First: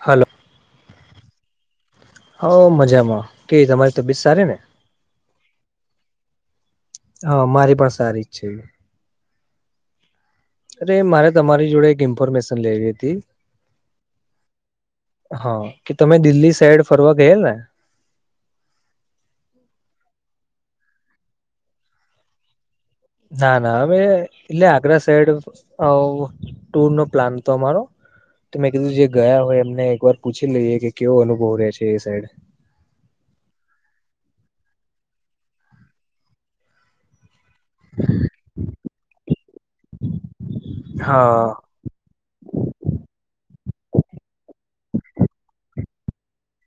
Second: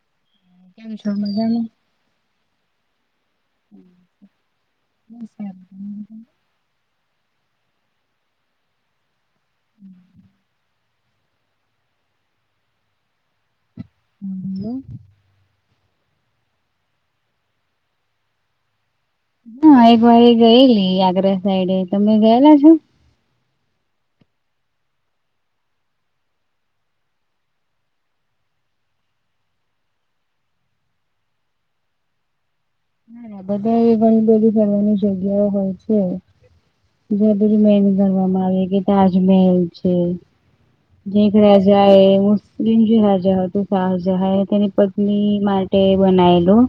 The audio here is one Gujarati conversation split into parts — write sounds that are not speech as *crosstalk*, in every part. હાલો કેમ છો મજામાં હોવ મજામાં કેવી તમારી તબિયત સારી ને. બસ સારું. તમે હોવ અમારી પણ સારી જ છે. હમ અરે મારે તમારી જોડે એક ઇન્ફોર્મેશન લેવી હતી હા બોલો હા કે તમે દિલ્હી સાઈડ ફરવા ગયેલા? હા એક વાર ગયેલી આગ્રા સાઈડે તમે ગયેલા છો? ના ના હવે એટલે આગ્રા સાઈડ ઓવ ટુર નો પ્લાન તો અમારો તો મેં કીધું જે ગયા હોય એમને એક વાર પૂછી લઈએ કે કેવો અનુભવ રહે છે એ સાઈડ બધા એ ઘણી બધી ફરવાની જગ્યાઓ પણ છે. *unintelligible* ગણવામાં આવે કે તાજમહેલ છે હા જેગરાજ રાજા એ મુસ્લિમ જે રાજા હતું શાહજહાં એ તેની પત્ની માટે બનાયેલું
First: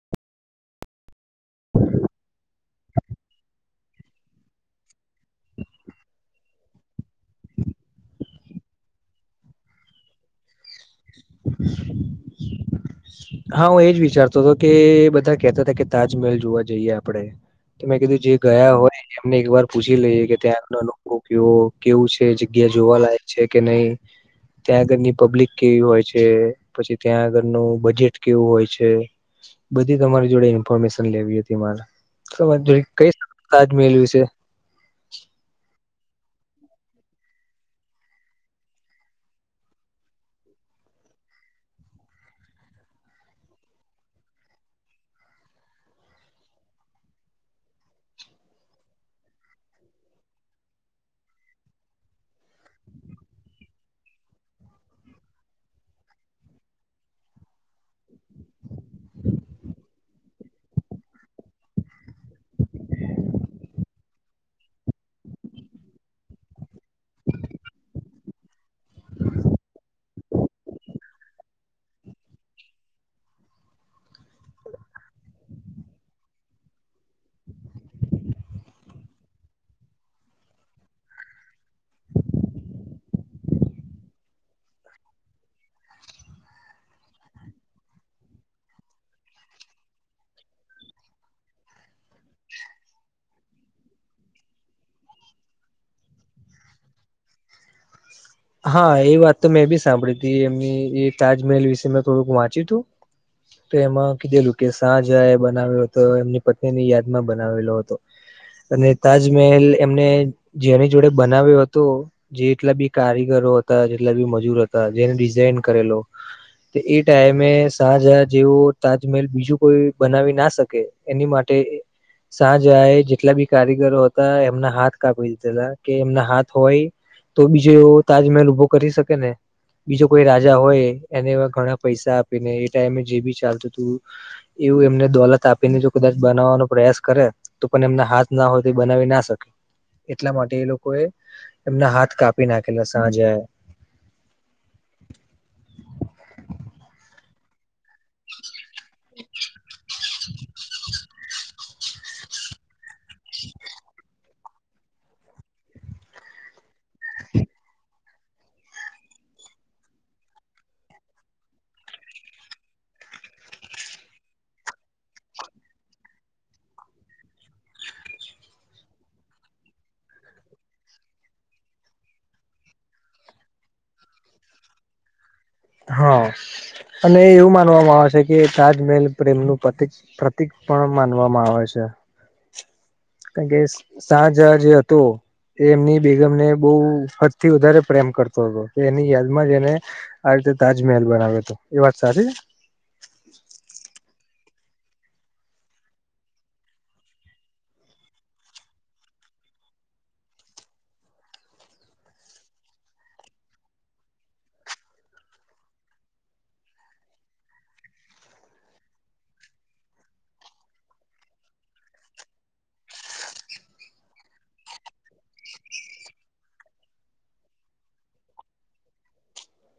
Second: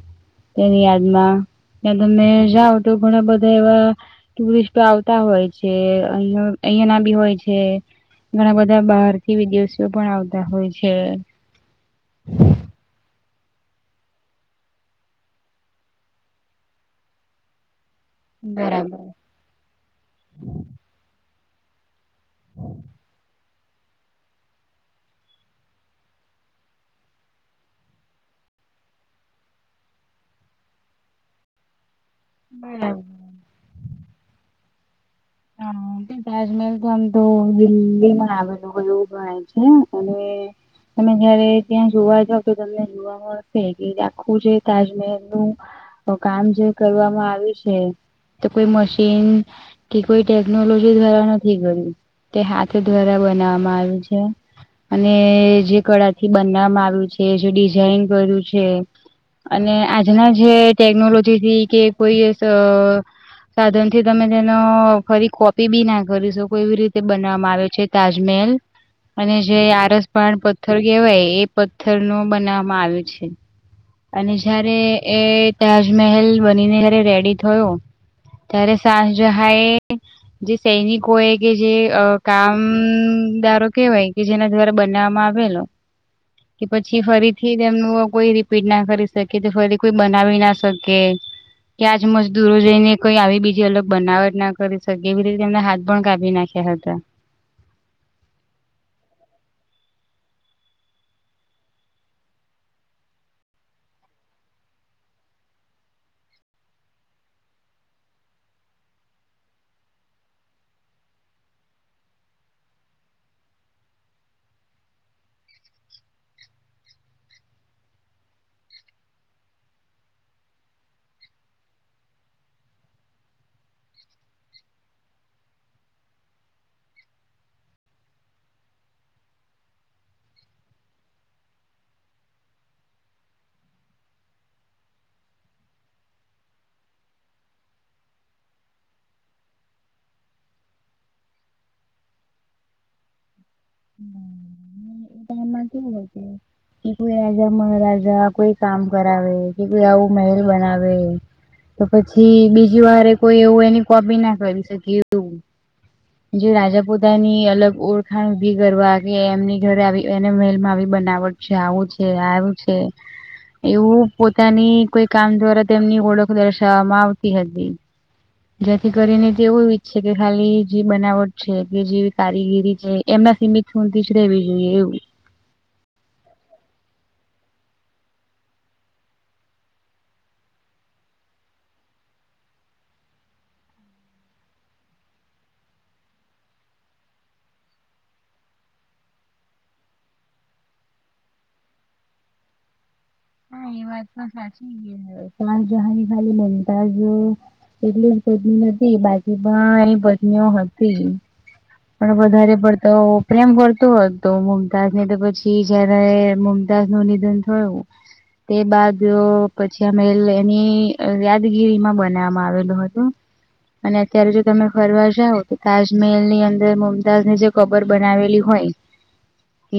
તેની યાદમાં ત્યાં તમે જાાવ તો ઘણા બધા એવા ટુરિસ્ટો આવતા હોય છે અહ અહિયાં ના બી હોય છે. ઘણા બધા બહાર થી વિદેશીઓ પણ આવતા હોય છે. હા હું એજ વિચારતો હતો કે બધા કેતા હતા કે તાજમહેલ જોવા જઈએ આપણે તો મેં કીધું જે ગયા હોય બરાબર એને *unintelligible* ને એક વાર પૂછી લઈએ કે ત્યાંના લોકો કેવ કેવું છે જગ્યા જોવાલાયક છે કે નય ત્યાં આગળની પબ્લિક કેવી હોય છે પછી ત્યાં આગળનું બજેટ કેવું હોય છે બધી તમારી જોડે ઇન્ફોર્મેશન લેવી હતી મારે ખબર છે બરાબર. કઈ તાજમહેલ વિશે હા તે તાજમહેલ તો આમ તો દિલ્હી માં આવેલું હોય એવું ગણ છે અને. તમે જયારે ત્યાં જોવા જાવ તો તમને જોવા મળશે કે આખું જે તાજમહેલ નું તો કામ જે કરવામાં આવ્યું છે તો કોઈ મશીન કે કોઈ ટેકનોલોજી દ્વારા નથી કર્યું તે હાથ દ્વારા બનાવવામાં આવ્યું છે. અને જે કળાથી બનાવામાં આવ્યું છે જે ડિઝાઇન કર્યું છે અને આજના જે ટેકનોલોજી થી કે કોઈ સર સાધન થી તમે તે ફરી કોપી બી ના કરી શકો એવી રીતે બનાવામાં આવે છે તાજમહેલ અને જે આરસપાણ પથ્થર કહેવાય એ પથ્થર ન બનાવવામાં આવ્યું છે અને જયારે એ તાજમહેલ બનીને રેડી થયો ત્યારે શાહજહાં એ જે સૈનિકો એ કે જે કામદારો કેહેવાય કે જેના દ્વારા બનાવવામાં આવે. બલો. કે પછી ફરીથી તેમ એનું કોઈ રીપીટ ના કરી શકે કે ફરી કોઈ બનાવી ના શકે. ત્યાંજ મજદૂરો જઈ ને કોઈ આવી બીજી અલગ. બનાવટ ના કરી શકે એવી રીતે તેમને હાથ પણ કાપી નાખ્યા હતા. હા એ વાત તો મેં એ બી સાંભળી હતી એમની એ તાજમહેલ વિશે મેં થોડુંક વાંચ્યું હતું. તો એમાં કીધેલું કે શાહજા એ બનાવ્યો હતો એમની પત્ની ની યાદમાં બનાવેલો હતો. અને તાજમહેલ એમને જેની જોડે બનાવ્યો હતો જે એટલા બી. કારીગરો હતા જેટલા બી મજૂર હતા જેને ડિઝઇન કરેલો. તો એ ટાઈમે શાહજહ જેવો તાજમહેલ બીજું કોઈ બનાવી ના શકે. એની માટે. સાાજ એ જેટલા બી કારીગરો હતા એમના હાથ કાપી દીધા હતા કે એમના હાથ હોય. તો બીજો એવો તાજમહેલ ઉભો કરી શકે ને. બીજો કોઈ રાજા હોય એને એ ઘણા પૈસા આપી ને એ ટાઈમે જે બી ચાલતું હતું. એવું એમને દોલત આપીને જો કદાચ બનાવવાનો પ્રયાસ કરે. તો પણ એમના હાથ ના હોય તે બનાવી ના શકે એટલા માટે એ લોકો એ એમના હાથ કાપી. પી નાખલા સાજે. હમ. એ કોઈ મહાર. જ કોઈ કામ કરાવે કે કોઈ આવું મહેલ બનાવે. તો પછી બીજ વારે કોઈ એવું એની કોપી ના કરી શકી એું. જે રાજા પોતાની અલગ ઓળખાણ ઉઊભી કરવા કે એમની ઘરે આવી. મેલમાં આવી બનાવટ છે આવું છે આવું છે. એવું પોતાની કોઈ કામ દ્વારા તેમની ઓળખ દર્શાવવામાં આવતી હતી. જેથી કરીને તે એવું ઈચ્છ છે કે ખાલી જે બનાવટ છે કે જે કારીગીરી છે એમના સીમિત. શોધી જ રહેવી જોઈએ એવું. હા અને એવું માનવામાં આવે છે કે તાજમહેલ પ્રેમનું પ્રતિક. પ્રતિક પણ માનવામાં આવે છે. કારણ કે સાજ જે હતું. એ એમની બેગમને બહુ ફદ થી વધારે પ્રેમ કરતો હતો એની યાદમાં જ એને. આવી રીતે તાજમહેલ બનાવે્યો હતો એ વાત સારી. હા એ વાત પણ સાચી શાલ જહાની ખાલી બનતા જ. એટલીટલી નથી બાકી પણ એ પત્નીઓ હતી. પણ વધારે પડતોેમ કરતો હોત તો મુમતાજ ને તો પછી જય્યારે. ાસ નું નિધન થયું. તે બાદ પછી અમે એની યાદગીરીમાં બનાવવામાં આવેલું હતું. અને અત્યારે જો તમે ફરવા જાાવ તો તાજમહેલ ની અંદર મુમતાજની જે. કબર બનાવેલી હોય.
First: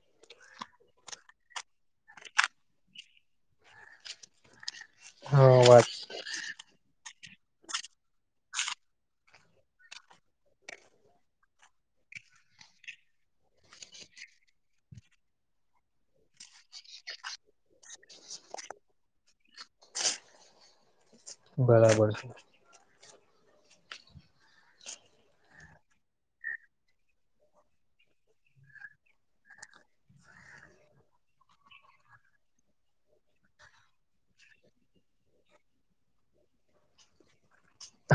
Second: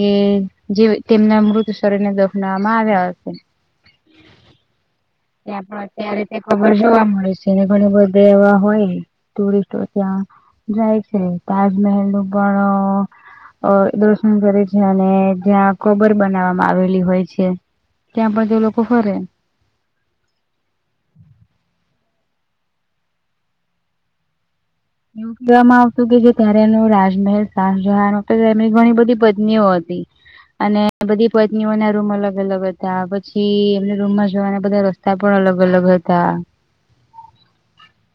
એ જે તેમના મૃત શરીરને દફનાવવામાં આવ્યા હશે. હા ત્યાડ વાત અત્યારે તે કબર જોવા મળે છે. એને ઘણી બધા એવા હોય ટુરિસ્ટો ત્યાં. જાય છે તાજમહેલલનું પણ. અ દર્શન કરે છે અને જ્યાં કબર બનાવવામાં આવેલી હોય છે. ત્યાં બધે લોકોક ફરે. બરાબર છે. એવું કહેવામાં આવતું કે જે ત્યારે ન રાજમહેલ શાહજહ ઘણી બધી પત્નીઓ હતી. અને બધી પત્નીઓને રૂમ અલગ અલગ હતા પછી એમને રૂમમાં જવાને બધા રસ્તા. તા પણ અલગ અલગ હતા.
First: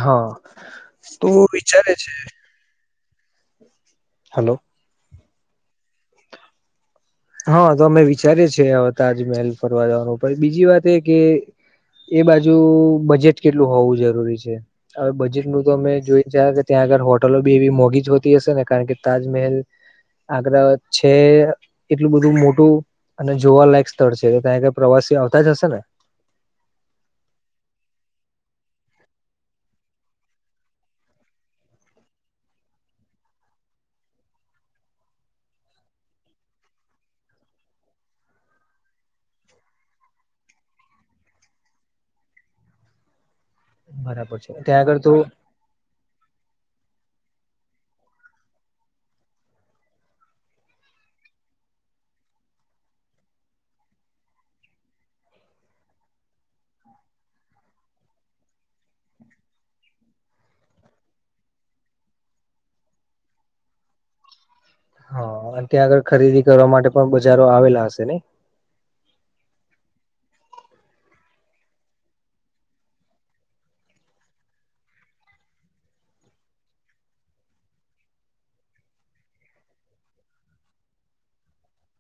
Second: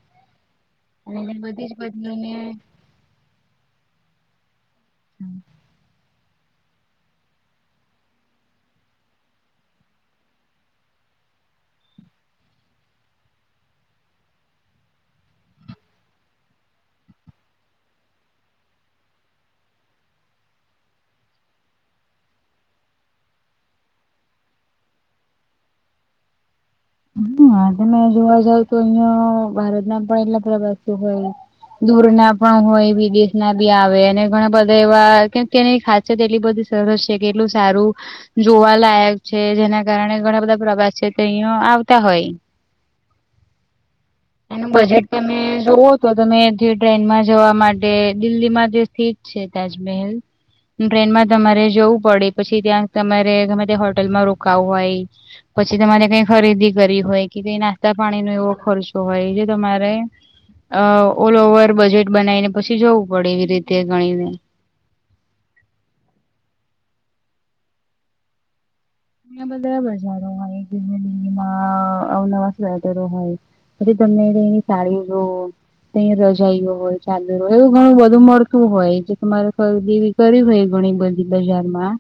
હા. અને એને તો બધી જ વિચારે છે. બધલી ને *inaudible* હલો. હમ *unintelligible* હા તો અમે વિચારીએ છીએ આ તાજમહેલ ફરવા જવાનું પણ બીજી વાત એ કે. એ બાજુ બજેટ કેટલું હોવું જરૂરી છે. હવે બજેટ નુ તો અમે જોઈ છે કે ત્યાં આગળ હોટલો બી એવી મોંઘી જ હોતી હશે ને કારણ કે તાજમહેલ. આગરા છે. એટલું બધું મોટું અને જોવાલાયક સ્થળ છે ત્યાં ઈ પ્રવાસી આવતા જ હશે ને. હ તમે જોવા જાવ તો અહિયાં ભારત ના પણ એટલા પ્રવાસીયો હોય. દૂર ના પણ હોય વિદેશ ના બી આવે અને ઘણા બધા એવા કેમ કે. છે એટલી બધું સરસ છે કે એટલું સારું. જોવા લાયક છે જેના કારણે ઘણા બધા પ્રવાસે છે અહી આવ. તે હોય બરાબર છે એનું ત્યાં આગળ બજેટ તો તમે જોવો. તો તમે જે ટ્રેનમાં જવા માટે દિલ્હીમાં જે સીટ છે તાજમહેલ. ટ્રેનમાં તમારે જવું પડે પછી ત્યાં તમારે ગમે ત્યાં હોટેલમાં રોકાવું હોય. પછી તમારે કઈ ખરીદી. કરી હોય કે કઈ નાસ્તા પાણી નો એવો ખર્ચો હોય જે તમારે. અ ઓલ ઓવર બજેટ બનાવી ને પછી જવું પડે એવી રીતે ગણીને. હા ત્યાં આગળ ખરીદી કરવા માટે પણ બજારો આવેલા હશે ને. અ બધા બજારો હોય ધીમેમાં અવનવાટરો હોય બ દમ ર સાડીીું *inaudible* ત‌ઇ રજાયુ હોય ચાદરો હોય એવું ઘણું બધું મળતું હોય જે તમારે પાસ દેવી. કરી હોય ઘણી બધી બજારમાં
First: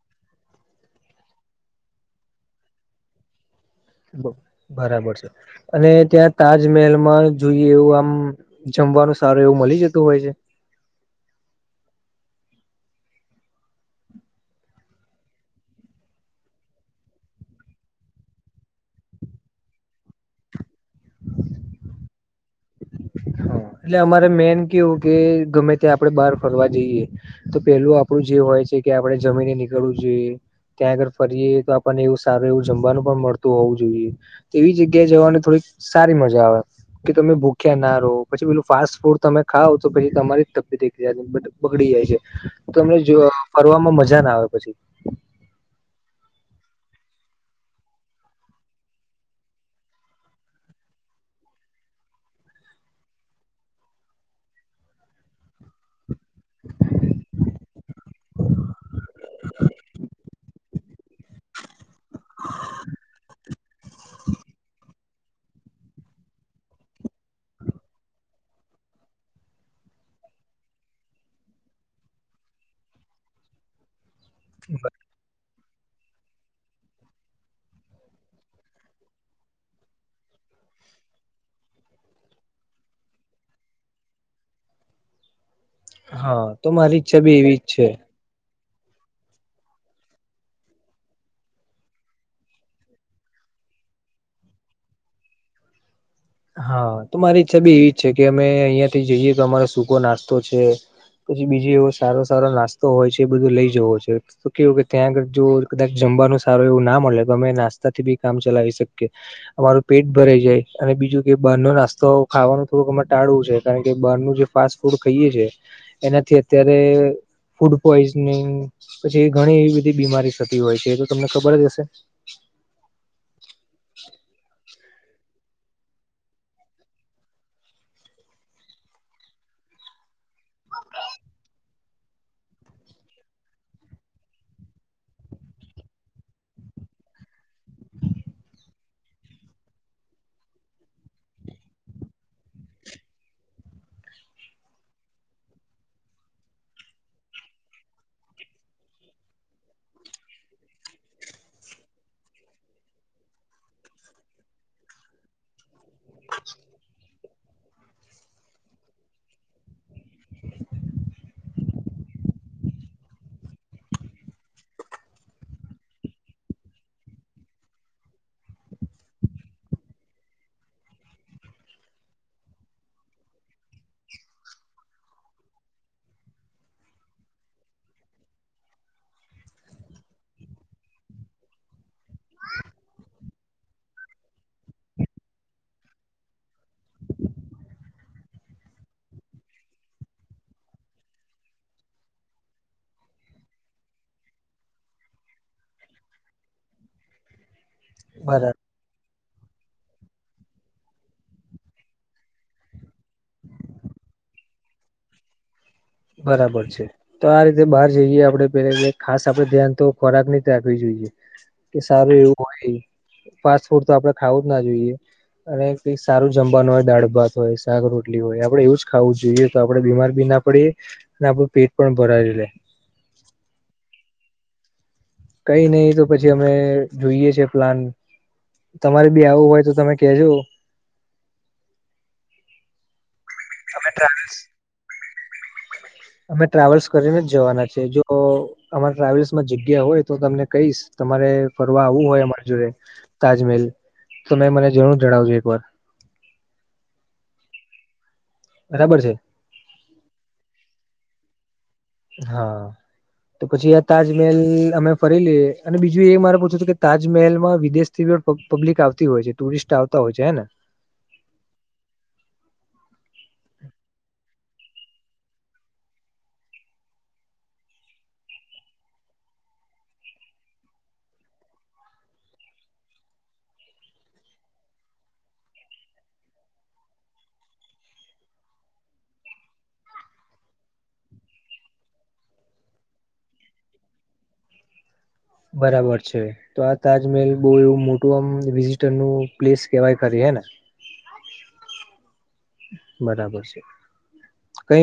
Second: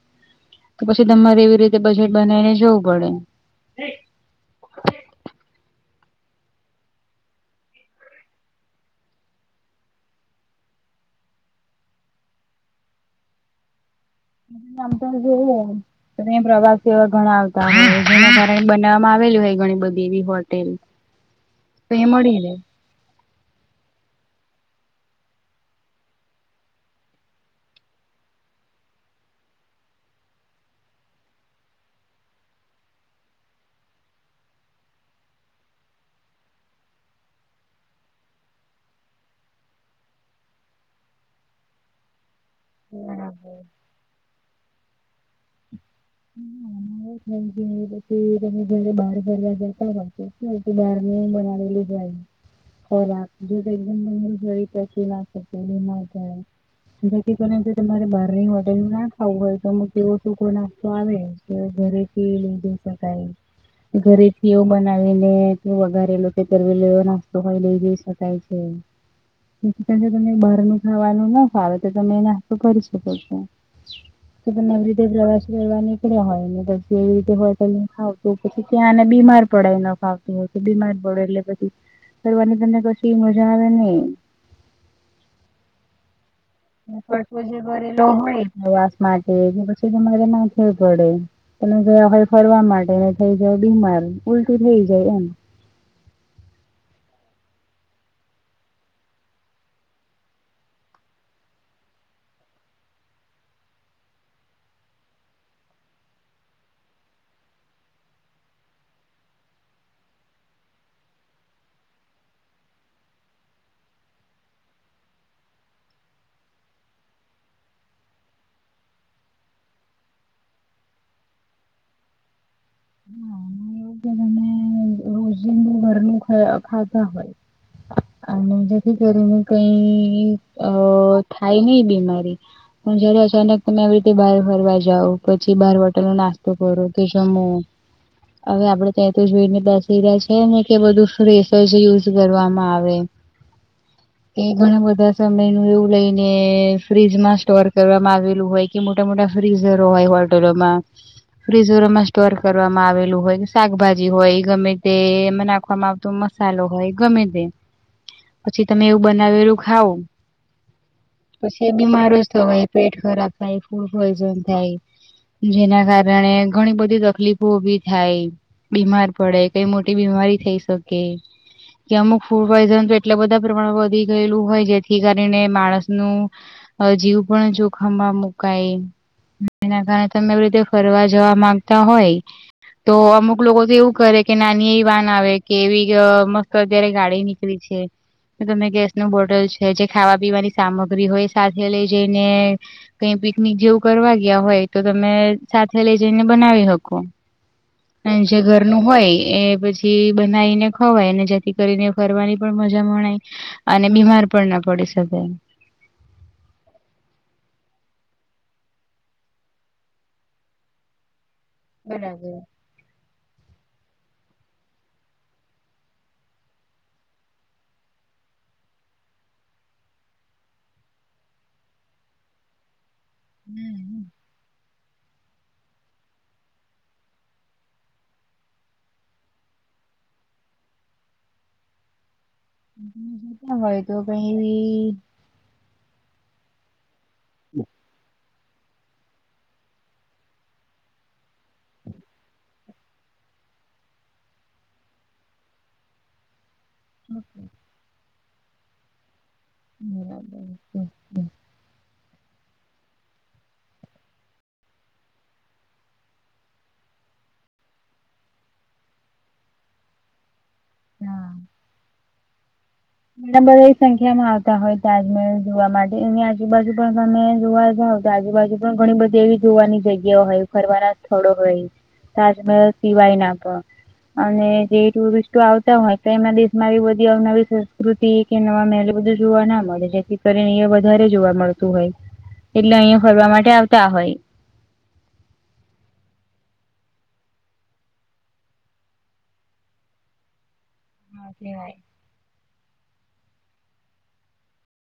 તો પછી તમારે એવી રીત. તે બજેટ બનાવીને જવું પડે. બરાબર છે અને ત્યાં તાજમહેલમાં જોઈએ એવું આમ. જમવાનું સારું એવું મલી જતું હોય છે. આમ તો જવન ત પ્રવાસ એવા ઘણા આવતા હોય કાર બનાવવામાં આવેલી હોય ઘણી બધી એવી હોટેલ. તે મળી રે. હા એટલે અમારે મેન કેવું કે ગમે ત્યા આપડે બહાર ફરવા જઈએ. તો પેલું આપડું જે હોય છે કે આપડે જમીને નીકળવું જોઈએ ત્યાં આગળ ફરીએ તો આપણને એવું સારું એવું જમવાનું પણ મળતું હોવું જોઈએ. એવી જગ્યાએ જવાની થોડીક સારી મજા આવે કે તમે ભૂ. કે નારો પછી પેલું ફાસ્ટ ફૂડ તમે ખાવ તો પછી તમારી તબિયત બગડી જાય છે. તમે જો ફરવામાં મજા ના આવે પછી. *unintelligible* મ પછી તમે જયારે બહાર ફરવા જતા હોશો બહાર ને બનાવેલું્ ખોરાક દધ એકદમ મછ *inaudible* જેથી કરીને તમારે બહારની હોટેલ ના ખાવું હોય તો અમુક એવો. સુખો નાખતો આવે કે ઘરેથી લ‌ઇ જ‌ઇ શકાય‌. ઘરેથી એવું બનાવી ને વઘારેલો કે કરવેલો એવો નાસ્તો હોય લઈ જોઈ શકાય છે. *unintelligible* તમે મને બારનું ખાવાનું ના ફાવે તો તમે એ નાસ્તો કરી શકો છો. *unintelligible* તો તમારે લીઘે પ્રવાસ. વા નીકળ્યા હોય ને પછી એવી રીતે હો ખાવતું પછી ત્યાંને બીમાર પડે ન ખાવત- તો બિમાર પડો એટલે પછી ફરવા ની તમને પછી મજા આવે ન‌ઇ. હા તો મારી ઈચ્છા બી એવી જ છે. હ હોય *inaudible* પ્રવાસ માટે કે પછી તમારે ના થું પડે તમે ગયા હોય ફરવા માટે ને થઈ જાય બીમાર ઉલટી થઇ જાય એમ હા તો મારી ઈચ્છા બી એવી છે કે અમે અઇયાં થી જઈએ તો અમારો સૂકો નાસ્તો છે. પછી બીજી એવો સારો સારો નાસ્તો હોય છે એ બધો લઈ જવો છે. તો કેવું કે ત્યાં આગળ જો કદાચ જમવાનું સારું એવું ના મલે તો અમે નાસ્તાથી બી કામ ચલાવી શકીએ. અમારું પેટ ભરાઈ જાય અને બીજુંત. એ બારનો નાસ્તો ખાવાનું થોડુંક અમાર ટાળવું છે. કારણ કે બારનું જે ફાસ્ટ ફૂડ ખઈએ છે. એનાથી અત્યારે- ફૂડ પોઈઝનિંગ પછી એ ઘણી એવી બધી બીમારી થતી હોય છે. એ તો તમને ખબર જ હશે- હા અને એવું હું ખ ખાતા હોય- *unintelligible* અને જેથી કરીને કઈ અ થાય નઈ બીમારી- હું જયારે અચાનક તમે આવી રીતે બાર ફરવા જાવ પછી બાર હોટેલ નો નાસ્તો કરો કે જમો- અવે આપડે તય તો જોઈને દાસી રહ્યા છે. ને- કે બધું ફ્રેસ જ યુઝ કરવામાં આવે- *inaudible* એ ઘણા બધા સમય નું એવું લઈનેએ ફ્રીજમાં સ્ટોર કરવામાં આવેલું હોય. કે મોટા મોટા ફ્રીઝરો હોય હોટલોમાં- ફ્રીઝરોમાં સ્ટોર કરવામાં આવેલું હોય ક શાકભાજી હોય ગમે તે એમાં નાખું- વામાં આવતો મસાલો હોય ગમે તેે પછી તમે એવું બનાવેલું ખાવ- પછી એ બીમારો જ થવાય પેટ ખરાબ થાય ફૂડ પોઈઝન થાય. જેના કારણે ઘણી બધી તકલીફો ઊભી થાય. બીમાર પડે કઈ મોટી બીમારી થઈ શકે. કે અમુક ફૂડ પોઈઝન તો એટલે બધા પ્રમાણમાં વધી ગયેલું હોય જેથી કરીને માણસનુ. હ જીવ પણ જોખમમાં મુકાય- એના કારણે તમે એવી રીતે ફરવા જવા માંગતા હોય. તો અમુક લોકો તો એવું કરે કે નાની એ વાન આવે- કેવી અ મસ્ત અત્યારે ગાડી નીકળી છે. તમે ગેસ નું બોટલ છે જે ખાવા પીવાની સામગ્રી હોય એ સાથે લઈ જઈને- કંઈ પિકનિક જેવું કરવા ગીયા હોય તો તમે સાથે લઈ જઈને બનાવી હકો- અન જે બરાબર ઘરનું હોય એ પછી- બનાવી ને ખવાય ને જેથી કરીને ફરવાની પણ મઝા મણાય- અને બીમાર પણ ના પડી શકે- બરાબર છે. તો આ રીતે બાર જઈએ આપડે પેલે ત ખાસ આપડે ધ્યાન તો ખોરાક નીત રાખવી જોઈએ. કે સારું એવું હોય ફાસ્ટ ફૂડ તો આપડે ખાવું જ ના જોઈએ. અને કઈ સારું જમવાનું હોય દાળ ભાત હોય શાક રોટલી હોય આપડે એવું જ ખાવું જોઈએ. તો આપડે બીમાર બી ના પડીએ અને આપડું પેટ પણ ભરાયલુ રે- *inaudible* કઈ નહીિ તો પછી અમે જોઈએ છે પ્લાન તમારે બી આવું હોય તો તમે કેજો- તા હોય અમે તો ટ્રાવેલ્સ કઈ- અમે ટ્રાવેલ્સ કરીને જ જવાના છે જો અ- અમારા ટ્રાવેલ્સમાં જગ્યા હોય તો તમને કઈશ. તમારે ફરવા આવવું હોય અમારી જોડે- તાજમેલ તમે મને જરૂર જણાવજો એક વાર *inaudible* બરાબર છે. *inaudible* હા- તો પછી આ તાજમેલ અમે ફરી લીઈએ અને બીજું એ મારે પૂછવું તું કે તાજમહેલમાં વિદેશ- થીપ પબ્લિક આવતી હોય છે ટુરિસ્ટ આવતા હોય છે હેને- ના *unintelligible* બધાય સંખ્યામાં આવતા હોય તાજમહેલ જોવા માટે એની આજુબાજુ પણ તમે જોવા જાવ ત આજુબાજુ પણ ઘણી બધી એવી જોવાની જગ્યાઓ હોય ફરવાના સ્થળો હોય તાજમહેલ સિવાય ના પણ અને જે ટુરિસ્ટો આવતા હોય તો તેમના દેશમાં બધી અવનવી કૃતિ કે નવા મેહેલ બધું જોવા ના મળે જેથી કરીને એ વધારે જોવા મળતું હોય એટલે અહિયાં ફરવા માટે આવતા હોય બરાબર છે તો આ તાજમહેલ બહ એવું મોટું આમ વિઝિટર ન પ્લેસ કેવાય ખરી હેને હા કેવાય બરાબર છે કઈ